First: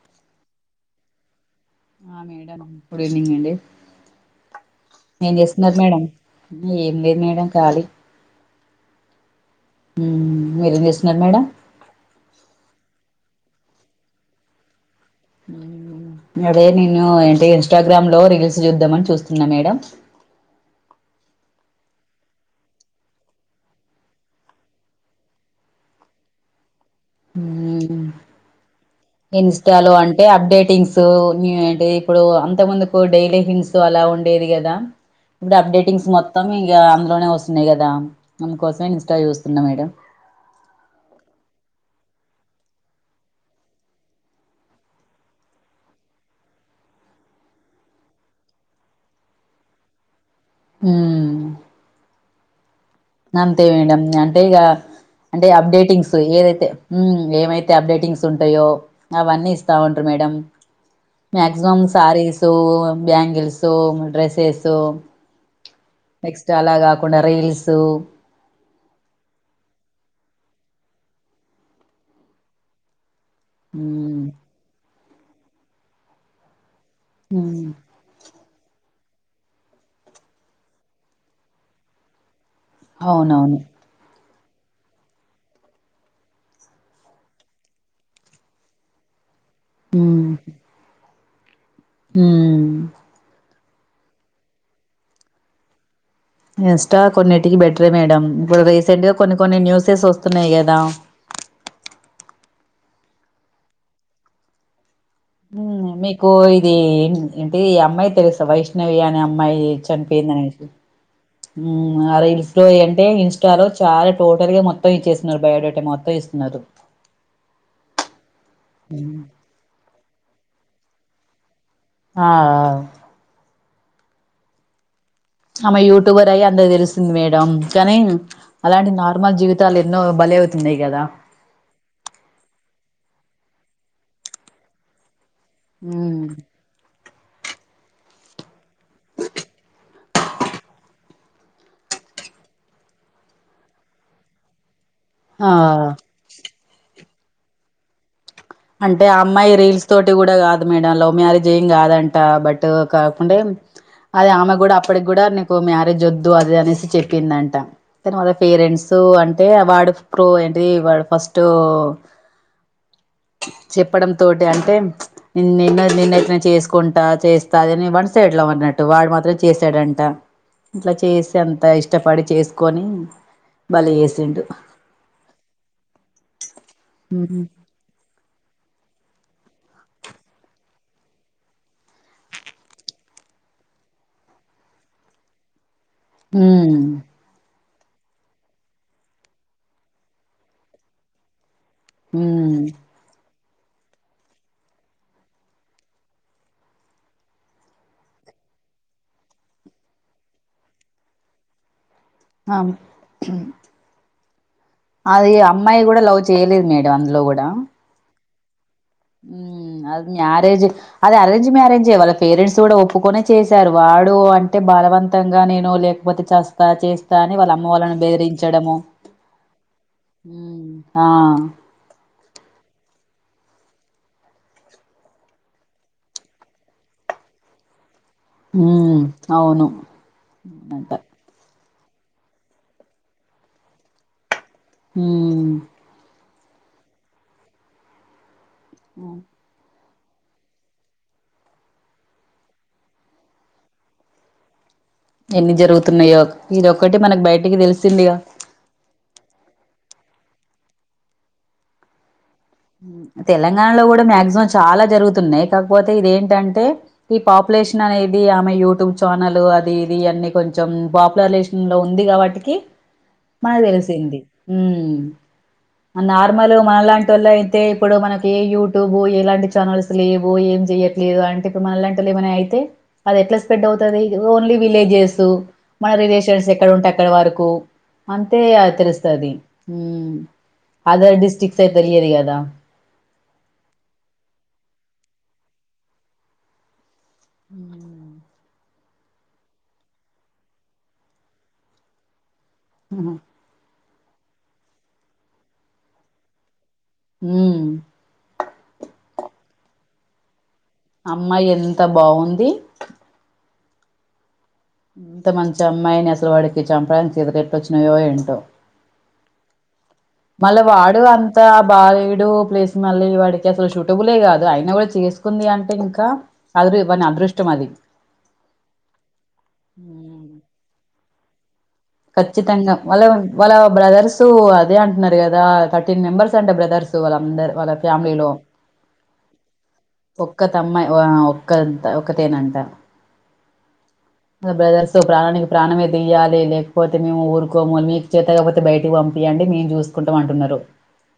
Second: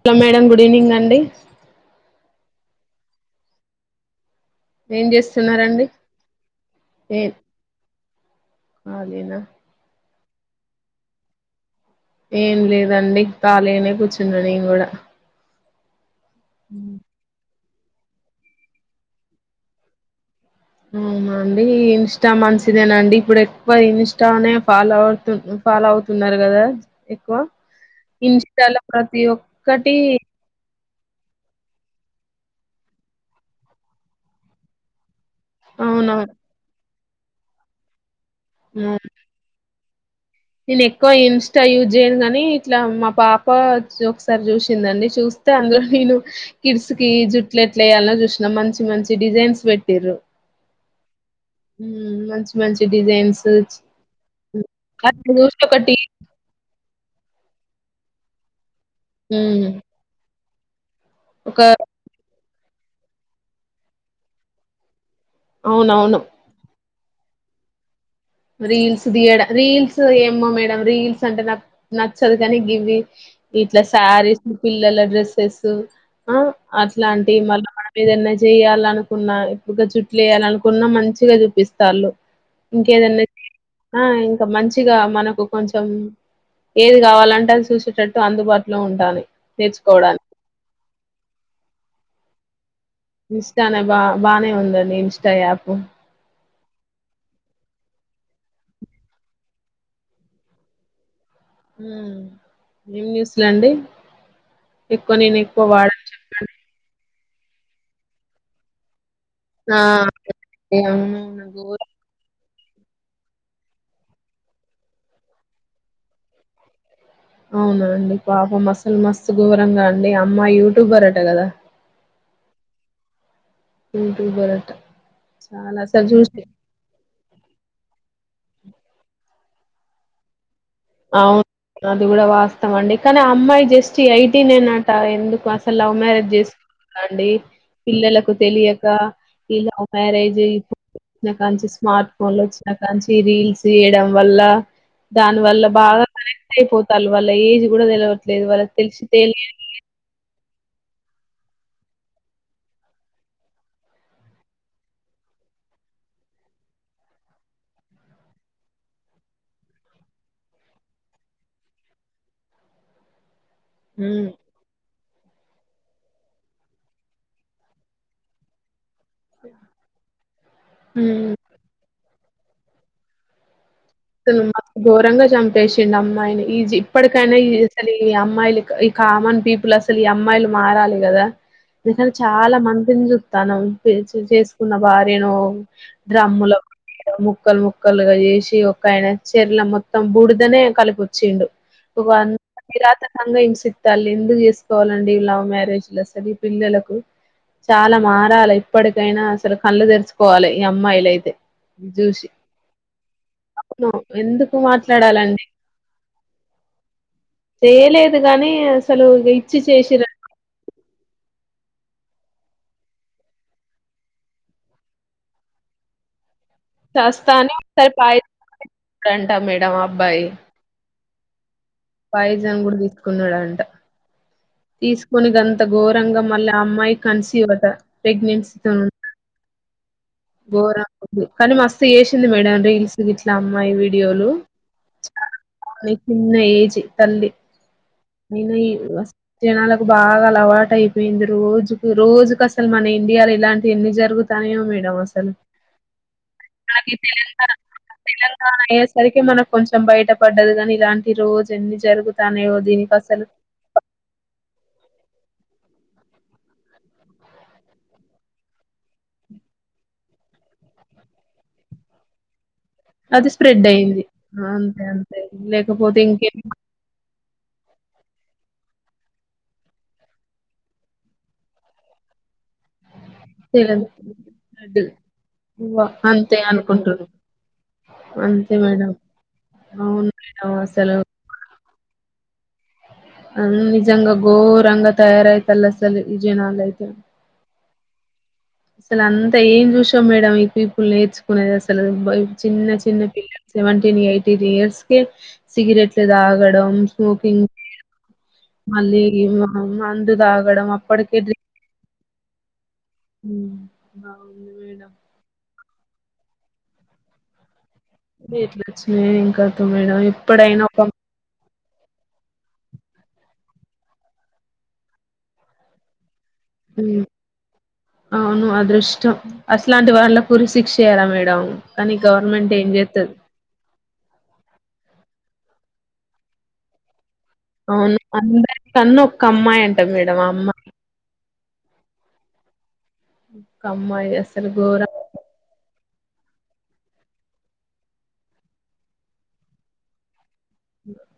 Hello madam good evening అండి ఆ madam good evening అండి ఏం చేస్తున్నారు మేడం ఏం లేదు మేడం ఖాళీ కాలేనా మీరేం చేస్తున్నారు మేడం ఏం లేదండి ఖాళీగనే కూర్చున్నా నేను కూడా ఉమ్ అదే నేను ఎంటి ఇ ఇన్స్టాగ్రామ్ లో రీల్స్ చూద్దామని చూస్తున్నా మేడం అవునండి ఇంస్టా మంచిదేనండి ఇప్పుడు ఎక్కువ ఇన్స్టానే ఫాలో అవుతు ఫాలో అవుతున్నారు కదా ఎక్కువ మ్మ్ ఇన్స్టా లో ఇన్స్టాలో అంటే అప్డేటింగ్స్ అంటే ఇప్పుడు అంత ముందుకు డైలీ హింస్ అలా ఉండేది కదా ఇప్పుడు అప్డేటింగ్స్ అవునవును మొత్తం ఇక అ [unintelligible] వని కదాం అందుకోసమే ఇన్స్ా చూస్తున్నాం మేడడం నేను ఎక్కువ ఇన్స్టా యూజ్ చేయను కాగానీ ఇట్లా మా పాప ఒకసారి చూసిందండి చూస్తే అందులో నేను కిడ్స్ కి జుట్ల ఎట్లా వేయాల చూసినా మంచి మంచి డిజైన్స్ పెట్టిర్రు మ్మ్ ఆ మంచి మంచి అంతే డిజైన్స్ మేడం అంటే ఇక హ్మ్. అప్పుడు అంటే జూసి ఒకటి అప్డేటింగ్స్ ఏదైతే ఏమైతే అప్డేటింగ్స్ ఉంటాయో అవన్నీ హ్మ్. ఇస్తా ఉంటు మేడం ఒక మ్యాక్సిమమ్ సారిీస్ బ్యాంగిల్సు డ్రెస్సెస్ అవునవును. నెక్స్ట్ అలాగ [unintelligible] పుణరల్ [unintelligible] సో రీల్స్ తియడ రీల్స్ ఏమో మేడం రీల్స్ అంటే నచ్చ నచ్చదు కానీ గివి ఇట్లా మ్మ్ శారీస్ పిల్లల డ్రెస్ శేసు ఆ అట్లాంటివి మ్మ్ మళ్ళీ మన మీద ఎన్న చేయాలనుకున్నా ఎక్కువగా చుట్లు వేయాలనుకున్న మంచిగా చూపిస్తాళ్ళు ఇంకేదన్నే అవునవును ఆ ఇ మంచిగా మనకు కొంచెం ఏది కావాలంటే అ చూసేటట్టు అందుబాటులో ఉండాలి మ్మ్ మ్మ్ ఇష్ట నా బా బానే ఉందే మీ ఇంస్టా యాప్ ఇంస్టా కొన్నిటికి బెటరే మేడం ఇప్పుడు రీసెంట్ గా కొన్ని కొన్ని న్యూసెస్ వస్తున్నాయి కదా మ్మ్ ఏం న్యూజలాండు మ్మ్ మీకు ఇది ఏంటి ఈ అమ్మాయి తెలుసు వైష్ణవి అని అమ్ మ్మాయి ఆ అండి. చనిపోయింది అనేసి అవునవును ఘోరం మ్మ్ అదే రీల్స్ ఇ ఎంటైర్ ఇన్స్టాలో చాలా టోటల్ గా మొత్తం ఇచ్చేస్తున్నారు బయోడేటా మొత్తం ఇస్తున్నారు అవున అండి పాపం అస్సలు మస్తు ఘోరంగా అండి అమ్మాయి టు బరాట కదా ఆ అవ్ యూట్యూబర్ అంట ఆమే యూట్యూబర్ అయి అందరికి మేడం [unintelligible] కానీ అలాంటి నార్మల్ జీవితాలు ఎన్నో బలవు అవును అది కూడా వాస్తవం అండి కానీ ఆ అమ్మాయి జస్ట్ ఏ ఐటి నే నట ఎందుకు అసలు లవ్ ఉమ్ మ్యారేజ్ చేసుకు [unintelligible] అండి పిల్లలకు తెలియక ఈ లవ్ మ్యారేజి ఫో [unintelligible] వచ్చినకానుండ్చి స్మార్ట్ ఫోన్లు వచ్చిన కాంచి రీల్స్ తీయడం వల్ల దాని ఆ వల్ల బాగ అయిపోతాల్ వాళ్ళ ఏజ్ కూడా తెల్వ అంటే ఆ అమ్మాయి రీల్స్ తోటి కూడా కాదు మేడం లవ్ మ్యారేజ్ ఏం కాదంట బట్ కాకుండా అది ఆమె కూడా అప్పటికి కూడా నీకు మ్యారేజ్ వద్దు అది అనేసి చెప్పిందంట తర్వాత పేరెంట్స్ అంటే వాడుప్పుో ఏంటి వాడు ఫస్టు చెప్పడం తెలియ తోటి అంటే నిన్న నిన్ను నిన్నట్నే చేసుకుంటా చేస్తా అని వన్ సైడ్ లవ్ అన్నట్టు వాడు మాత్రం చేశాడంట మ్మ్ బలే చేసిండు [unintelligible] ఘోరంగా చంపేసిండు అమ్మాయిని ఈజి ఇప్పటికైనా ఉమ్ ఈ అసలు ఈ అమ్ అమ్మాయిలు ఈ కామన్ పీపుల్ అసలు ఈ అమ్మాయిలు మారాలి కదా ఎందుకని చాలా మందిని చుత్తనం పెళ్ళి చేసుకున్న భార్య ను ఆ డ్రమ్ముల ముక్కల్ ముక్ ఒకక్కలుగా చేసి ఒక ఆయన చెర్ల మొత్తం బుడిదనే కలిపొచ్చిండు ఉమ్ రాత్రంగా ఇ చిత్తాలు ఎందుకు చేసుకోవాలండి లవ్ మ్యారేజ్లు అసలు పిల్లలకు చాలా మారాలి ఇప్పటికైనా అసలు కళ్ళు తెరుచుకో కోవాలి ఈ అమ్మాయిల అయితే జూష అవును అవును ఎందు అది అమ్మాయి కూడా లవ్ చేయలేదు మేడం అందులో కూడా గానే అది మ్యారేజ్ అది అరేంజ్ వాళ్ళ పేరెంట్స్ కూడా ఒప్పుకుొనే చేశారు వాడు అంటె బలవంతంగా నేను లేకపోతే చస్తా చేస్తా అని వాళ్ళ అమ్మ ఒకసారి వాళ్ళను పాయిజం బెదిరించడము తీసుకున్నాడంట మేడం ఆ అబ్బాయి. ఆ పైజం కూడా తీసుకున్నాడుంట తీసుకని అంత ఘోరంగా మళ్ళీ ఆ అమ్మాయి కన్సివ్వత హ అవును గోరా అంట కాని మస్త తీసింది మేడం రీల్స్ గిట్లా అమ్మాయి వీడియోలు అ ఉన్న ఏజీ తల్లి అయిన ఈ వ్యవస్థ జనాలకు బాగా అలవాటు అయిపోయింది రోజుకు రోజుకు అసలు మన ఇండియాలో ఇలాంటి ఎన్ని జరుగుతానేయో మేడం అ ఎన్ని జరుగుతున్నాయో అ ఇదొక్కటి మనకు బయటికి తెలిసిందిగా తెలంగాణ అయ్యేసరికి మనం కొంచెం బయట ఇష్టపడ్డది కాని ఇలాంటి రోజు ఎన్ని జరుగుతానయో తెలంగాణలో కూడా మ్యాక్సిమం చాలా జరుగుతుంది న్నాయి కాకపోతే ఇది ఏంటంటే ఈ పాపులేషన్ అనేది ఆమె యూట్యూబ్ ఛానల్ అది ఇది అన్ని కొంచెం పాపులలెషన్ లో ఉంది కాబట్టికి అది మనకు స్ప్రెడ్ అయింది. తెలిసింది అంతే అంతే లేకపోతే ఇంకేం నార్మల్ మనలాంటి వళ్లయి అయితే ఇప్పుడు మనకి ఏ యూట్యూబ ఎలాంటి ఛానల్స్ లేవు ఏం చెయ్యట్లేదు అంటే ఇప్పుడు మన లాంటి లేమైనా అది ఎట్లా స్ప్రెడ్ తెలదు. అవుతది ఓన్లీ అది విలేజెసు వ మన అంతే రిలేషన్స్ ఎక్కడ ఉంటే అనుకుంటున్నా. అక్కడ వరకు అంతే తెలుస్తది అవును మేడం అసలు అదర్ డిస్టి ే తెయదు కదా అ నిజంగా గోరంగా తయారైతల్ సలు ఇజే నాాల అయితే మ్మ్ అసలు అంతా ఏం చూసాం మేడ ఈ పీపుల్ నేర్చుకునేది అసలు చిన్న చిన్న పిల్లల్ సెవెంటీన్ ఎయిత్ ఇయర్స్ కే సిగరెట్లు తాగడం స్మోకింగ్ మ్మ్. చేయడం మళ్ళీ అ మందుదాగు అమ్మాయి ఎంత బాగుంది ఉ అవును ఎంత మంచి అమ్మాయిని ముసల్వాడికి చాంప్రరు కా ఎట్లా వచ్చినయో ఇంకా మళ్ళ వాడు అంతా బాలేడు ప్లేస్ మళ్ళీ వాడికి అసలు షూటబులే కాదు అయినా కూడా చేసుకుంది అంటే ఇంకా అదృ ఉ వాని అదృష్టం అది అవును అదృష్టం అస్లాంటి వాళ్ళకు ఉరి శిక్ష చేయరా మేడం కానీ గవర్నమెంట్ ఏం ఖచ్చితంగా వాళ్ళ చేత్తది వాళ్ళ బ్రదర్స్ సో అదే అంటున్నారు కదా థర్టీన్ మెంబర్స్ అంట బ్రదర్స్ వాళ్ళందరు వాళ్ళ అవును అందరి కన్న కమ్మాయింట ఒక్క తమ్మాయి ఒక్క ఒకతేనంట ఒక్క అమ్మాయి అసలు మా ఘోరం బ్రదర్స్ ప్రాణానికి ప్రాణమే తీయాలి లేకపోతే మేము ఊరుకోము మీకు చేత కాకపోతే బయటకి పంపియ్యండి మేము చూసుకుంటం అంటున్నారు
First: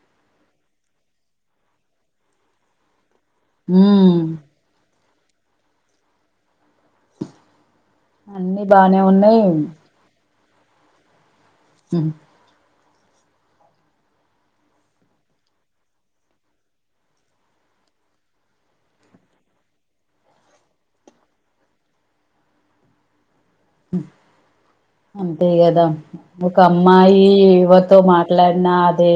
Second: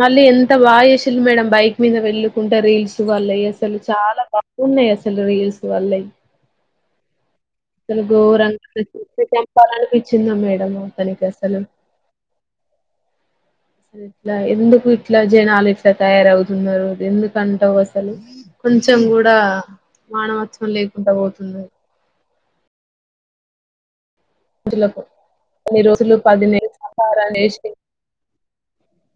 మళ్ళీ ఎంత బాగా చేసిండ్రు మేడం బైక్ మీద వెళ్ళకుంట రీల్స్ వాళ్ళ అసలు ఉమ్ చాలా బాగున్నాయి అసలు రీల్స్ వాల్ల అసలు ఘోరంగ అన్ని బానే ప్రసిద్ధ ఉన్నాయి [unintelligible] మేడం తను నీకాసల్ ఉ ఇట్లా ఎందుకు ఇట్లా జనాలు ఇట్లా తయారవుతున్నారు ఎందుకు అంటవు అసలు కొంచెం కూడా మానవత్వం లేకుండ పోతుంది. రోజులకు అంతే కొన్ని కదా రోజులు పది ఒక నెలలు అమ్మాయి సంసారం చేసి ఎవరి తో మాట్లాడినా అదే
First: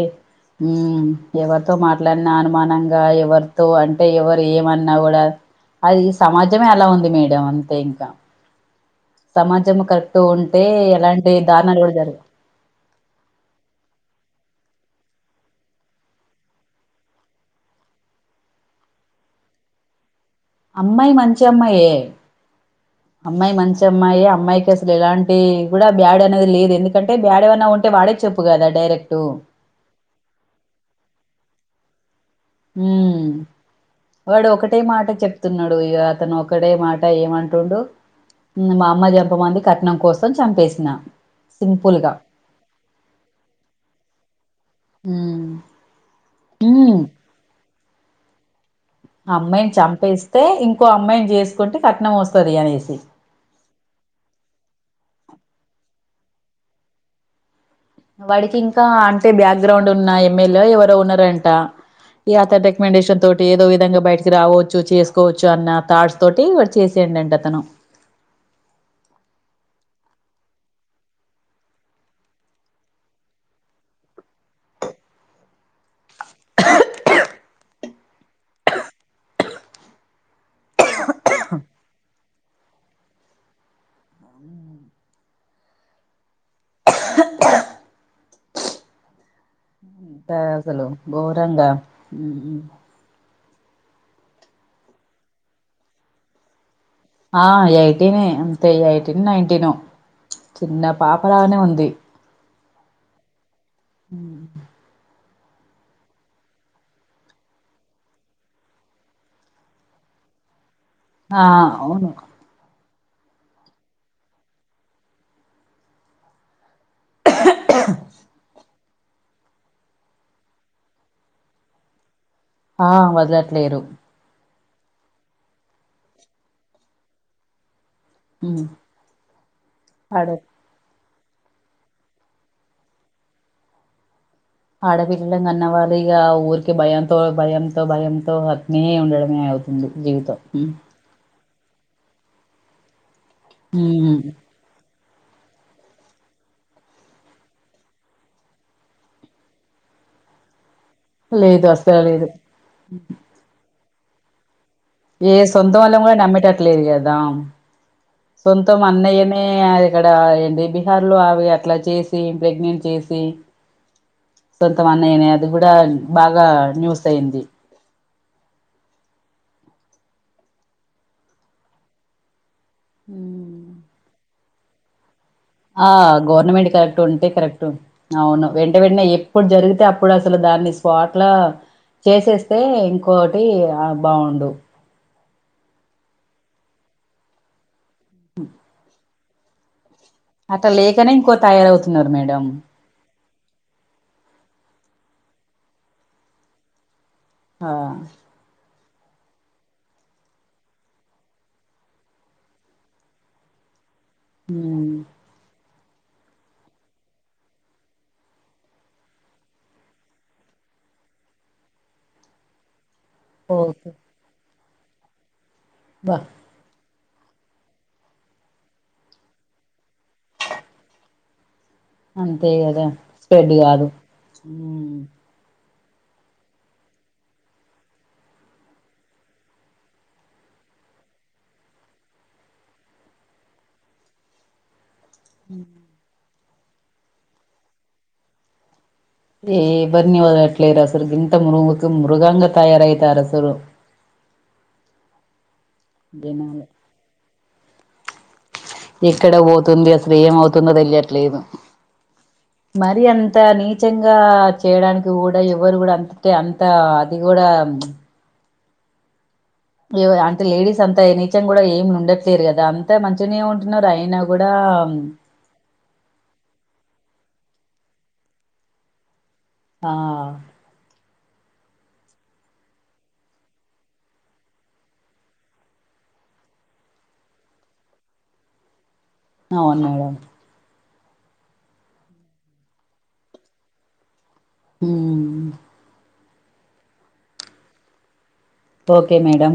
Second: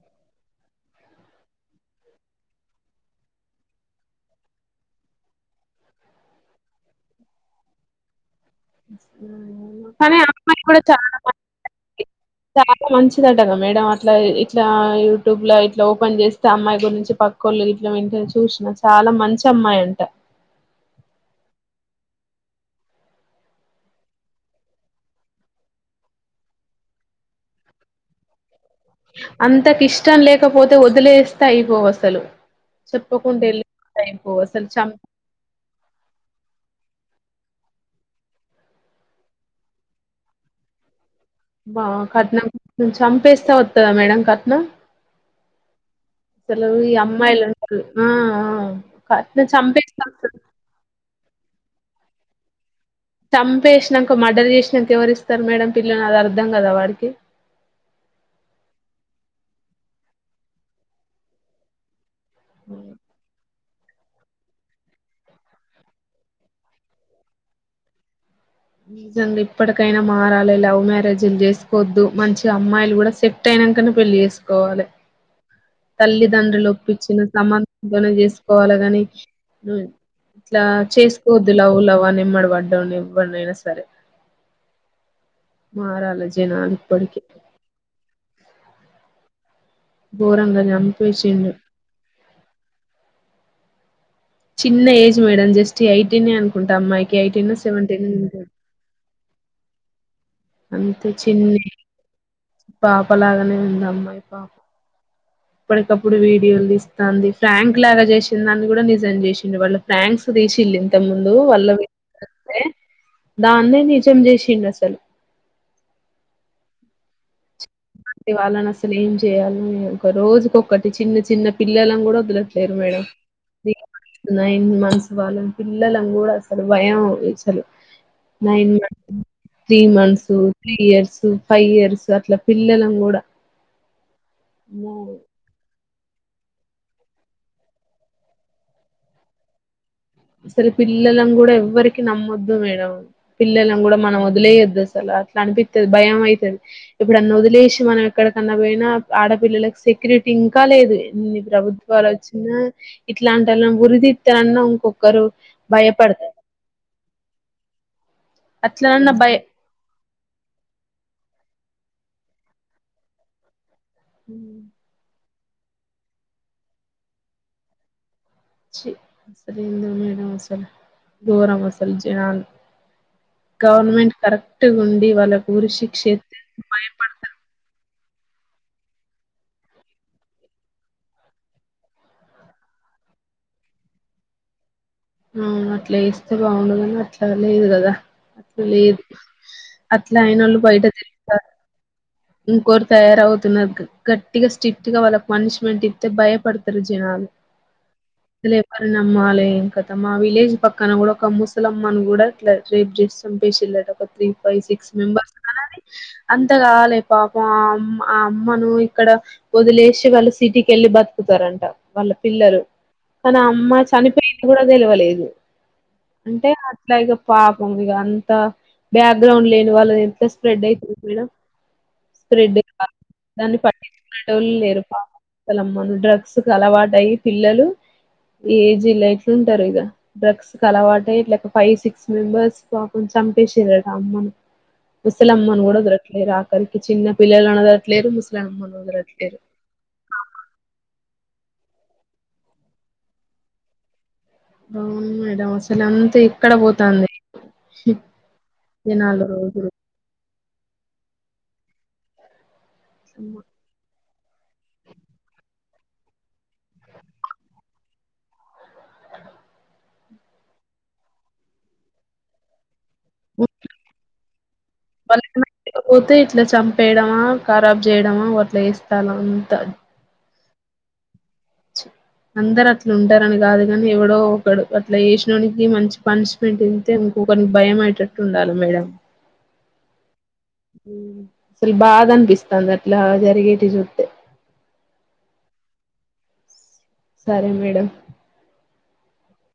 ఉ మ్ ఎవరితో మాట్లాడిన అనుమానంగా ఎవరితో అంటే ఎవరు ఏమన్నా కూడా అది సమాజమే అలా ఉంది మేడం అంతే ఇంక సమాజం కరెక్ట్ కానీ గ ఆ ఉంటే అమ్మాయి కూడా చాలా ఎలాంటి దారుణాలు కూడా మంచిది జరుగవ్ చాలా మంచిదటగా మేడం అట్లా ఇట్లా యూట్యూబ్ లో ఇట్లా ఓపెన్ చేస్తే అమ్మాయి గురించి పక్కోళ్ళ ఇలా వింటే చూసిన చాలా మంచి అమ్మాయి అంట అమ్మాయి మంచి అమ్మాయే. అమ్మాయి మంచి అమ్మాయి అమ్మాయికి అసలు ఎలాంటి కూడా బ్యాడ్ అనేది లేదు. ఎందుకంటే బ్యాడ్ ఎమన్నా ఉంటే వాడే చెప్పు కదా. డైరెక్ట్ అంతకిష్టం లేకపోతే వదిలేస్త్ యిపోవసలు ఉ వాడు అసలు ఒకటే చం మాట చెప్తున్నడు ఇక అతను ఒకటే మాట ఏమంట ఉండు మా అమ్మ చెప్ప మంది కట్నం కోసం చంపేసిన బా సింపుల్‌గా. కట్నం చంపేస్తే వస్తుదా మేడం క న హ్మ్. సలవు ఈ హ్మ్. అమ్మా ఎలా ఆ కట్నం అమ్మాయిని చంపేస్తా వస్తది చంపేస్తే ఇంకో అమ్మాయిని చేస్త కుంటే కట్నం వస్తది అనేసి చంపేసినాక మర్డర్ చేసినాక ఎవరిస్తారు మేడం పిల్లని అది అర్థం కదా వాడికి వాడికి ఇంకా అంటే బ్యాక్గ్రౌండ్ ఉన్న ఎమ్మెల్యే ఎవరొ ఉన్నరంట ఈ ఆతర్ రెక్మెండేషన్ తోటి ఏదో విధంగా బయటకి రావచ్చు చేసుకోవచ్చు అన్న థాట్స్ తోటి వా చేసేయండి అంటే అతను నిజంగ ఇప్పటికైనా మారాలే లవ్ మ్యారేజీలు చేసుకోవద్దు మంచి అమ్మాయిలు కూడా సెట్ అయినాకనే పెళ్లి చేసుకోవాలే తల్లిదండ్రులు ఒప్పించిన సంభం ఇంతన చేసుకోవాలా ని నువ్ ఇట్లా చేసుకోవద్దు లవ్వు లవ్ అని నిమ్మడి పడ్డం ఎవ్వనైనా సరే మారాలి జనాప్పటికే అంతా అసలు చంపేసిండు ఘోరంగా అ చిన్న ఏజ్ మేడం జస్ట్ ఎయిటీని అనుకుంటు ఆ ఎయిటీన్ అంతే ఎయిటీన్ నైన్టీన్ చిన్న అంతే చిన్న పాపలానే ఏజ్ ఉంది పాపలాగానే ఉంది అమ్మా హ్మ్. పా ఇప్పటికప్పుడు వీడియోలు ఇస్తుంది ఫ్రాంక్ లాగా చేసిందిాని కూడా నిజం చేసింది వాళ్ళ ఫ్రాంక్స్ తీసిళ్ళింది ంత ముందు ఆ! వల్ల అవును. దాన్నే నిజం చేసిి నసెల్ వాళ్ళన అసలు ఏం చేయాల ఒక రోజుకొటి చిన్న చిన్న పిల్లలను కూడా వ ఆ వదలట్లేరు నైన్ మన్సు వాళ్ళం పిల్లలం కూడా అసలు భయంసలు ఉమ్ నైన్ మంతస్ త్రీ ఆడ months three years five years అట్లా పిల్లలం కూడా ఆడవిల్ల కన్నవాడ అరిగా ఊరికి భయంతో భయంతో భయంతో అనే ఉండడమే అవుతుంది జీవితం సర ఉమ్ పిలాంగ కూడా ఎవరికి నమ్మొద్దు మేడం పిల్లలను కూడా మనం ఉమ్. వలేయొద్ద అసలు అట్లా అనిపితది భయం అయితది ఇప్పుడన్న వదిలేసి మనం ఎక్కడకన్నా పోయినా ఆడపిల్లలకి సెక్యూరిటీ ఇంకా లేదు ఇన్ని లేదు అసలు ప్రభుత్వాలు లేదు వచ్చినా ఇట్లాంటోలను ఉరిది తేనన్న ఇంకో ఏ సొంతం అళ్ళ కూడా నమ్మెటట్లేదుగదా సొంతం అట్లనన్న భయ అన్నయ్యనే ఇక్కడ ఏంది బీహార్ లో ఆవి అట్లా చేసి ప్రెగ్నెంట్ చేసి స్వంత మన్నయనే అది కూడా బాగా న్యూస్ అయింది చి మసలు ఏందో మేడం అసలు గోరం అసలు జనాల్ ఉమ్. గవర్నమెంట్ కర పట్టు ఉండి వాళ్ళ ఆ గవర్నమెంట్ కరెక్ట్ ఉంటే కరెక్ట్ అవును వెంట వెంటనే ఎప్పుడు జరిగితే అప్పుడు అసలు దాన్ని స్వాట్లా చేసేస్తే ఇంకోటి బాగుండు అవును అట్లే ఇస్తే బాగుండుగాని అట్లా లేదు కదా అట్లు లేదు అట్లా అయినోళ్ళు అట్లా బయట లేకనే ఇంకో తిరుగుతారు తయారవుతున్నారు మేడం ఇంకోరు తయారవు తునాగ్ గట్టిగా స్ట్రిక్ట్ గా వాళ్ళకి పనిష్మెంట్ ఇత్తే భయపడతారు జనాలు హ వరి నమ్మాలింకా మా విలేజ్ పక్కన కూడా ఒక ముసలమ్మన్ కూడా ఇట్లా రేప్ చేసి చంపేసిళ్లట త్రీ ఫై సిక్స్ ఉమ్ మెంబర్స్ అంత కాలే పాపం ఆ అమ్మ ఆ అమ్మను ఇక్కడ వదిలేసి వాళ్ళు సిటీకి వెళ్ళి బతుకుతారంట వాళ్ళ పిల్లలు కానీ అమ్మ ఓకే చనిపోయింది కూడా తెలువలేదు బా అంటే అ ఇట్లా ఇగ పాపం ఇక అంత బ్యాక్గ్రౌండ్ లేని వాళ్ళు ఎంత స్ప్రెడ్ అయితుంది మేడం అంతే స్ప్రెడ్ కదా కాదు స్పెడ్ దాన్ని కాదు మన డ్రగ్స్ అలవాటు అయ్యి పిల్లలు ఏజ్ లైఫ్ ఉంటారు ఇగ డ్రగ్స్ అలవాట అయి ఇట్లా ఫైవ్ సిక్స్ మెంబర్స్ పాపం చంపేశీరట అమ్మను ముసలమ్మన్ కూడా బ్రతికేర కరికి చిన్న పిల్లలు అనదట్లేదు ముసలమ్మ ఒదల్ ఏయే వరిని వదలట్లేదసలు గిం త మురువుకి మృగాంగ తయారాయితారసలు అవును మేడమ్ అస అసలు అంతా ఇక్కడ జనాలు పోతాంది చె ఎక్కడ పోతుంది అసలు ఏమవుతు తుందో తెలియట్లేదు మరి అంత రోజుకి. నీచంగా చేయడానికి కూడా ఎవరు కూడా అంతే అంత అది కూడా అంటే లేడీస్ అంతా నీచం కూడా ఏమి ఉండట్లేరు కదా అంతా మంచిగనే ఉంటున్నారు అయినా కూడా పోతే ఇట్లా చంపేయడమా ఖరాబ్ చేయడమా అట్లా వేస్తాలని ఆ అందరు అట్లు ఉంటారని కాదు కాని ఎవడో ఒకడు అట్లా వేసినోనికి మంచి పనిష్మెంట్ తంటే ఇంకొకరికి భయం అయేటట్టు ఉండాలి మేడం అవును మేడం అసలు బాధ అనిపిస్తుంది అట్లా జరిగేటి చూస్తే ఉమ్.. సరే మేడం ఓకే మేడం